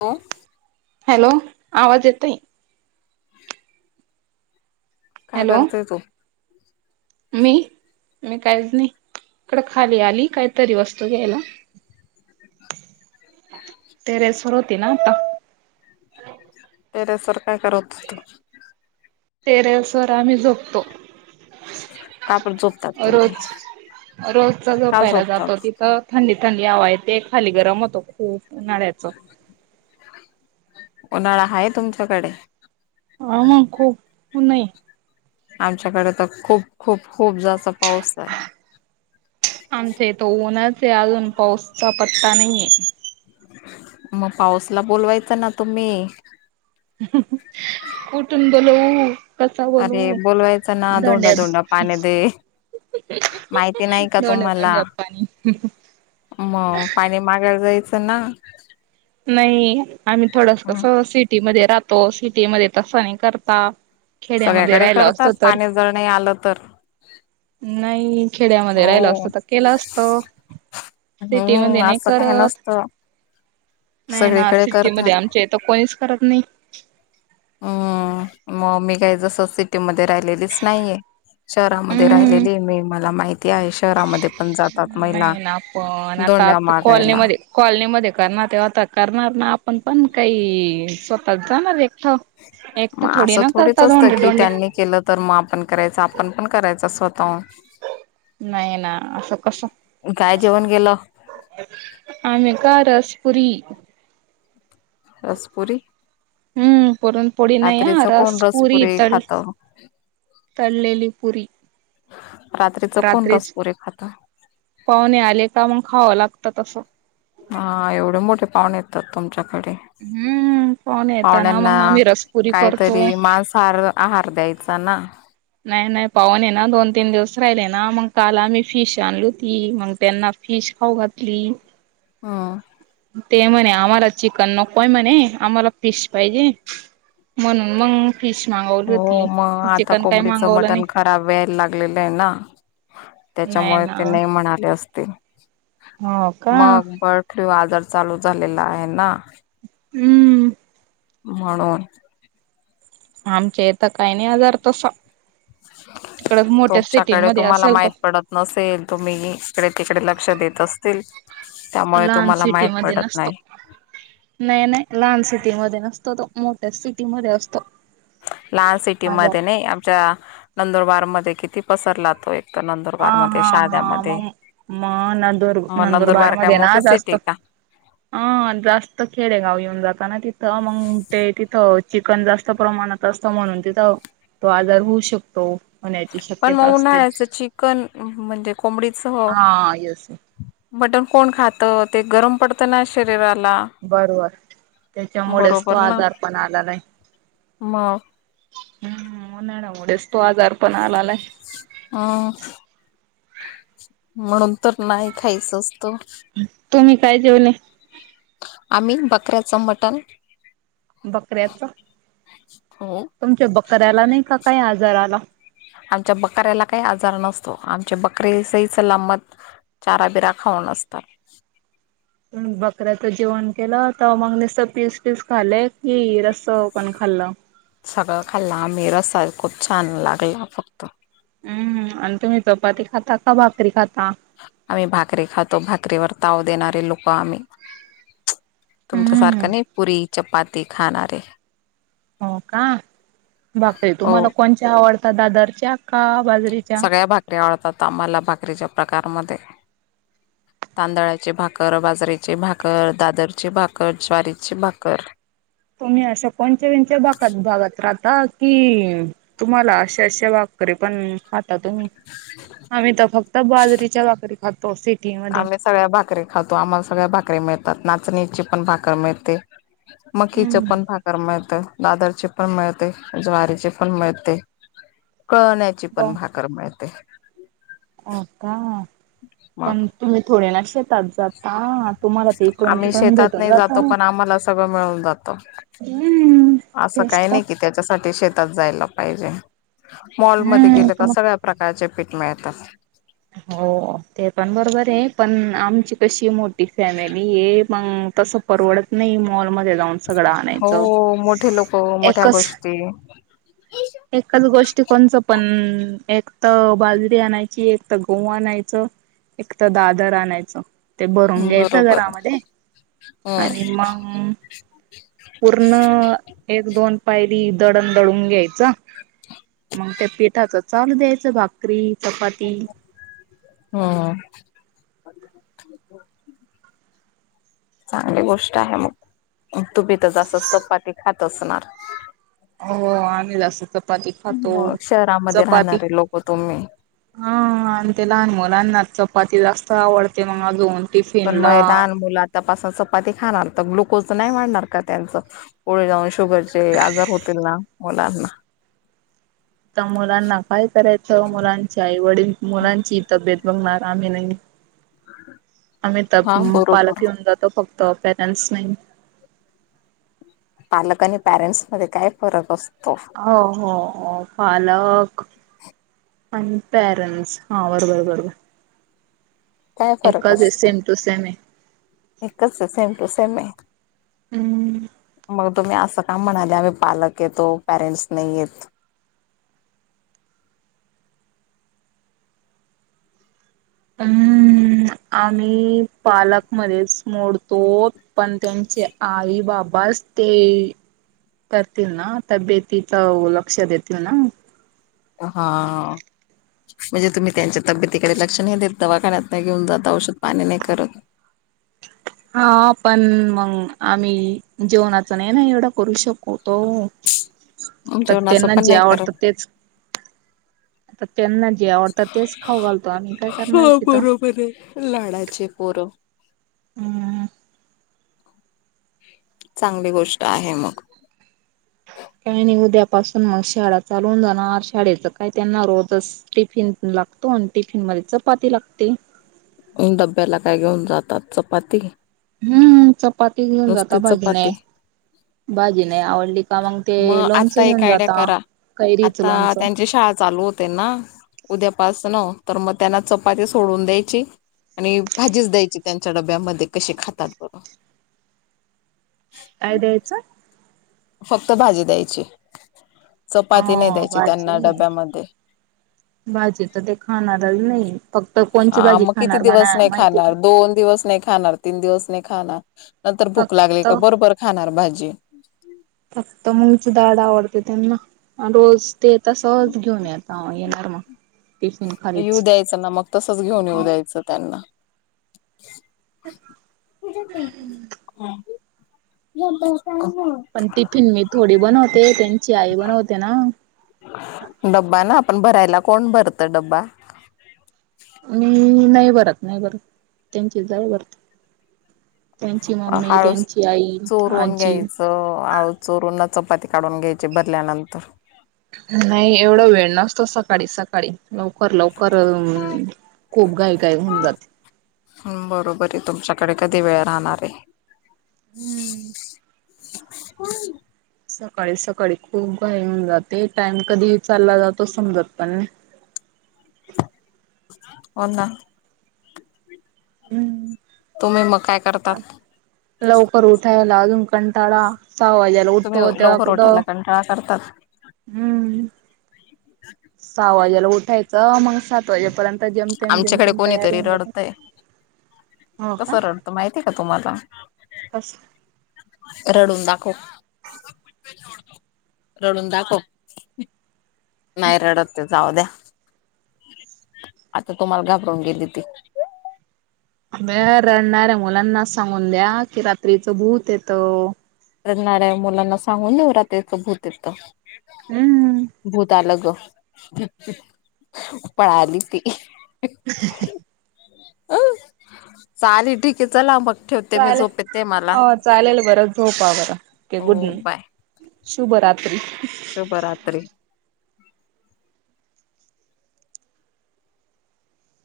तो हॅलो आवाज येतोय. काय हॅलो करतय तो, मी, मी काहीच नाही इकडं खाली आली काहीतरी वस्तू घ्यायला. [inaudible] टेरेसवर होती ना आता टेरेसवर काय करत होती? टेरेसवर आम्ही झोपतो. का पण झोपतात तुम्ही रोज रोजचा का झोपायला जातो झोपतात ति तर थंडी, थंडी हवा आहे ते खाली गरम होतो खूप उन्हाळ्यातच उन्हाळा हाय तुमच्याकडे? ह ह खूप नाही. आमच्याकडे तर खूप, खूप खूप जास्त पाऊस आहे. आमच्या इथ उन्हच आहे अजून पाऊसचा पत्ता नाहीये. मग पाऊस ला बोलवायचं ना तुम्ही कुठून बोलु कसा बोलू अरे बोलवायचं ना धोंडा धोड्यात धोंडा पाणी दे माहिती नाही का धोंड्या, तुम्हाला धोंड्या पनी मग पाणी मागायला जायचं ना नाही आम्ही थोडस कस हं. सिटी मध्ये राहतो सिटी मध्ये तसं नाही करता. खेड्यामध्ये सगळ्याकडे राहिल असत करतात तर पाणी जर नाही आलं तर नाही खेड्यामध्ये राहिल हो असतं तर केलं असत. सिटी हम्म मध्ये नाही असं काही करत नसतं नाही ना सगळीकडे सिटीमध्ये करतात आमच्या इथे कोणीच करत नाही. हम्म मी काय जसं मध्ये राहिलीच नाहीय शहरामध्ये हम्म. राहिलेली मी मला माहिती आहे शहरा नाही ना पण आता दोंड्या आता कॉलनी मागायला. मध्ये कॉलनी मध्ये करणार ते आता करणार ना आपण पण काही स्वतः जाणार एकट एक तर मग थोडी असं ना थोडीच करतात असतं दोंड की डोंड्या त्यांनी केलं तर मग आपण करायच आपण पण करायचा स्वतः नाही ना असं कस काय जेवण गेलं आम्ही का रस पुरी रस पुरी. हुं पुरण पोळी नाही आ कोण रस पूरी रसपुरी तळ खात. तळलेली पुरी रात्रीच कोण रसपुरीे खाता? पाहुणे आले का मग खावं लागतं तस हा एवढे मोठे पाहुणे येतात तुमच्याकडे? हम्म पाहुणे येताना पाहुण्यांना मग आम्ही रसपुरी करतो काहीतरी मांसहार आहार द्यायचा ना नाही, नाही पाहुणे ना दोन, तीन दिवस राहिले ना मग काल आम्ही फिश आणली होती मग त्यांना फिश खाऊ घातली. ह. ते म्हणे आम्हाला चिकन नकोय म्हणे, आम्हाला फिश पाहिजे. म्हणून मग फिश मागवली हो होती मग आता चिकन काही कोंबडीचं मागवलं नाही मटण खराब यायला लागलेलं आहे ना नाही त्याच्यामुळे ना ते नाही म्हणाले अस हो का मग बर्ड फ्लू आजार चालू झालेला आहे ना हुं. म्हणून. आमच्या इथं काही नाही आजार तसा तिकड मोठ्या तुमच्याकडे सिटीमध्ये तुम्हाला असेल तो माहित पडत नसेल तुम्ही इकडे तिकडे लक्ष देत असतील. त्यामुळे लहान तुम्हाला माहित सिटीमध्ये पडत नसतो. नाही. नाही, नाही लहान सिटीमध्ये नसतो तो मोठ्याच सिटी मध्ये असतो. लहान सिटी आजार. मध्ये नाही आमच्या नंदुरबार मध्ये किती पसरलातोय. हा हा हा मग मग नंदुर मग नंदुरबार काय मध्ये ना मोठी सिटी जास्त. का ह जास्त खेडे गाव येऊन जात ना तिथं मग ते तिथं चिकन जास्त प्रमाणात असतं म्हणून तिथं तो आजार होऊ शकतो. होण्याची पण शक्यता मग असते. उन्हाळ्याचं चिकन म्हणजे कोंबडीच हो. हा येस मटण कोण खातं ते गरम पडतं ना शरीराला. बरोबर त्याच्यामुळेच तो बरोबर ना आजार पण आला नाही. मग. उन्हाळ्यामुळेच तो आजार पण आललाय. हुं म्हणून तर नाही खायचं असत. तुम्ही काय जेवले? आम्ही बकऱ्याचं मटण. बकऱ्याच हो तुमच्या बकऱ्याला नाही का काय आजार आला. आमच्या बकऱ्याला काही आजार नसतो आमचे बकरे सही सलामत चारा बिरां खाऊन असतात. हुं बकऱ्याच जेवण केलं तर मग निसत पीस पीस खाले की रस्स पण खाल्लं. सगळं खाल्ला आम्ही रस्सा खूप छान लागला फक्त हुं आणि तुम्ही चपाती खाता का भाकरी खाता? आम्ही भाकरी खातो भाकरीवर ताव देणारे लोकं आम्ही. हम्म तुमच्यासारखं नाही पुरी, चपाती खाणारे. हो का भाकरी हो तुम्हांला कोणच्या आवडतात दादरच्या का बाजरीच्या? सगळ्या भाकरी आवडतात, आम्हाला भाकरीच्या प्रकारमध्ये. तांदळाची भाकर, बाजरेची भाकर, दादरची भाकर, ज्वारीची भाकर. तुम्ही अशा कोणचे विंचे भाकत भाघत राहता की, तुम्हाला अशा अशा भाकरीे पण ह त तुम्ही आम्ही तर फक्त बाजरीच्या भाकरी खातो सिटी मध्ये. आम्ही सगळ्या भाकरी खातो, आम्हाला सगळ्या भाकरी मिळतात नाचणीची पण भाकर मिळते. मकीच हम्म पण भाकर मिळते. दादरचे पण मिळते, ज्वारीचे पण मिळते, कळण्याची पण हो भाक कर मिळते. हो का मग पण तुम्ही थोडे ना शेतात जाता. तुम्हाला त इकडुन तिकडून भेटून जातं. सगळ मिळून जात हम्म. असं तेच काही तर नाही कि त्याच्यासाठी शेतात जायला पाहिजे मॉलमध्ये हम्म गेले तर मग सगळ्या प्रकारचे पीठ मिळतात. हो ते पण बरोबर आहे. पण आमची कशी मोठी फॅमिली आहे मग तस परवडत नाही मॉलमध्ये जाऊन‌. हो मोठे लोक मोठ्या एकच गोष्टी. एकच गोष्टी कोणचं पण एक तर बाजरी आणायची एक तर गहु आणायचं. एक तर दादर आणायचं. ते भरून घ्यायचं बरोबर घरामध्ये हम् आणि मग पूर्ण एक दोन पायली दडण दळून घ्यायचं मग त्या पिठाच चालू द्यायचं भाकरी. चपाती हा. चांगली गोष्ट आहे मग. तुम्ही तर जास्त चपाती खात असणार. हो आम्ही जास्त चपाती खातो मग शहरामध्ये चपाती राहणारे लोक तुम्ही हा आणि ते लहान मुलांना चपाती जास्त आवडते मग जाऊन टिफिन ला त्या पासा चपाती खाणार तर ग्लुकोज नाही वाढणार का त्यांचं. पुढे जाऊन शुगरचे आजार होतील ना मुलांना. तर मुलांना काय करायचं मुलांचं आई वडील मुलांची तब्येत बघणार आम्ही नाही. [unintelligible] आम्ही तर हा पालक बरोबर येऊन जातो फक्त पेरंट्स नाही. पालक आणि पॅरेंट्स मध्ये काय फरक असतो. हो हो हो पालक अन पॅरेंट्स हा बरोबर बरोबर. काय फरक एकच आहे असत? सेम टू सेम आहे. एकच आहे सेम टू सेम आहे हम्म मग? तुम्ही असं का म्हणाले आम्ही पालक येतो पॅरेंट्स नाही येत ‌. हम्म आम्ही पालकमध्येच मोडतो पण त्यांचे आई बाबाचं ते करतील ना तब्येतीच लक्ष देतील ना. हा. म्हणजे तुम्ही त्यांच्या तब्येतीकडे लक्ष नाही देत दवाखान्यात नाही घेऊन जात औषध पाणी नाही करत. हा पण मग आम्ही जेवणाचं नाही ना एवढं करू शकतो. [unintelligible] तर जेवणाचं त्यांना पण जे नाही करत. आवडतं तेच आ त्यांना जे आवडतात तेच खाऊ घालतो आम्ही काय करणार ये. हो बरोबर आहे. लाडाचे पोरं. [unintelligible] चांगली गोष्ट आहे मग. काही नाही उद्यापासून मग शाळा चालवून जाणार शाळेच काय त्यांना रोजच टिफिन लागतो आणि टिफिन मध्ये चपाती लागते. डब्याला काय घेऊन जातात चपाती? हम्म चपाती घेऊन जाता नुसती भाजी नाही चपाती. भाजी नाही आवडली का मग ते लोनच आता एक घेऊन आयडिया जाता करा कैरीच आता लोनचं. त्यांची शाळा चालु होत ना उद्यापासन तर मग त्यांना चपाती सोडून द्यायची आणि भाजीच द्यायची त्यांच्या डब्यामध्ये कशी खातात बघं काय द्यायचं. फक्त भाजी द्यायची चपाती नाही हा द्यायची त्यांना भाजी डब्यामध्ये भाजी तर ते खाणारच नाही फक्त कोणची हा भाजी मग किती खाणार म्हणा दिवस नाही माहिती का खाणार दोन दिवस नाही खाणार तीन दिवस नाही खाणार नंतर भूक लागली फक्त का बरोबर खाणार भाजी फक्त मंगच डाड आवडते त्यांना रोज ते तसंहच घेन येता येणार म. येऊ द्यायचं ना मग तसंच घेऊन येऊ द्यायचं त्यांना [unintelligible] पण टिफिन मी थोडी बनवते त्यांची आई बनवते ना. डब्बा ना आपण भरायला कोण भरत डब्बा? मी नाही भरत नाही बरत त्यांची जाऊ भरते. त्यांची मम्मी त्यांची आई आजी. च आळू चोरूनना चपाती काढून घ्यायची भरल्यानंतर नाही एवढा वेळ नसतो सकाळी सकाळी. लवकर लवकर अ खूप घाई घाई होऊन जाते. बरोबर आहे तुमच्याकडे कधी वेळ राहणार आहे. हम्म [unintelligible] सकाळी सकाळी खूप घही होऊन जाते टाइम कधी विचचालला जातो समजत पण नाही. हो ना. हम्म तुम्ही मग काय करतात. लवकर उठायला अजून कंटाळा सववाज्याला उठतो तेव्हा कुठं? खेळा करतात. हम्म सहा वाजेला उठायचं मग सात वाजेपर्यंत आता जमते आमच्याकडे जमते तयार कोणीतरी होऊन रडतय हो का? माहिती आहे का तुम्हाला असशी रडून दाखव रडून दाखव. नाही रडत ते जाऊ द्या आता तुम्हाला घाबरून गेली ती अ म रडणाऱ्या मुलांना सांगून द्या की रात्रीचं भूत येत. रणाऱ्या मुलांना सांगून नवरात्रीच भूत येतं. हम्मम. भूत अलग पळ आली ती अ चालेल ठीक आहे चला बघ. चालेल चालेल बरं झोपा बरं ओके गुड हो नाईट. बाय शुभरात्री शुभरात्री.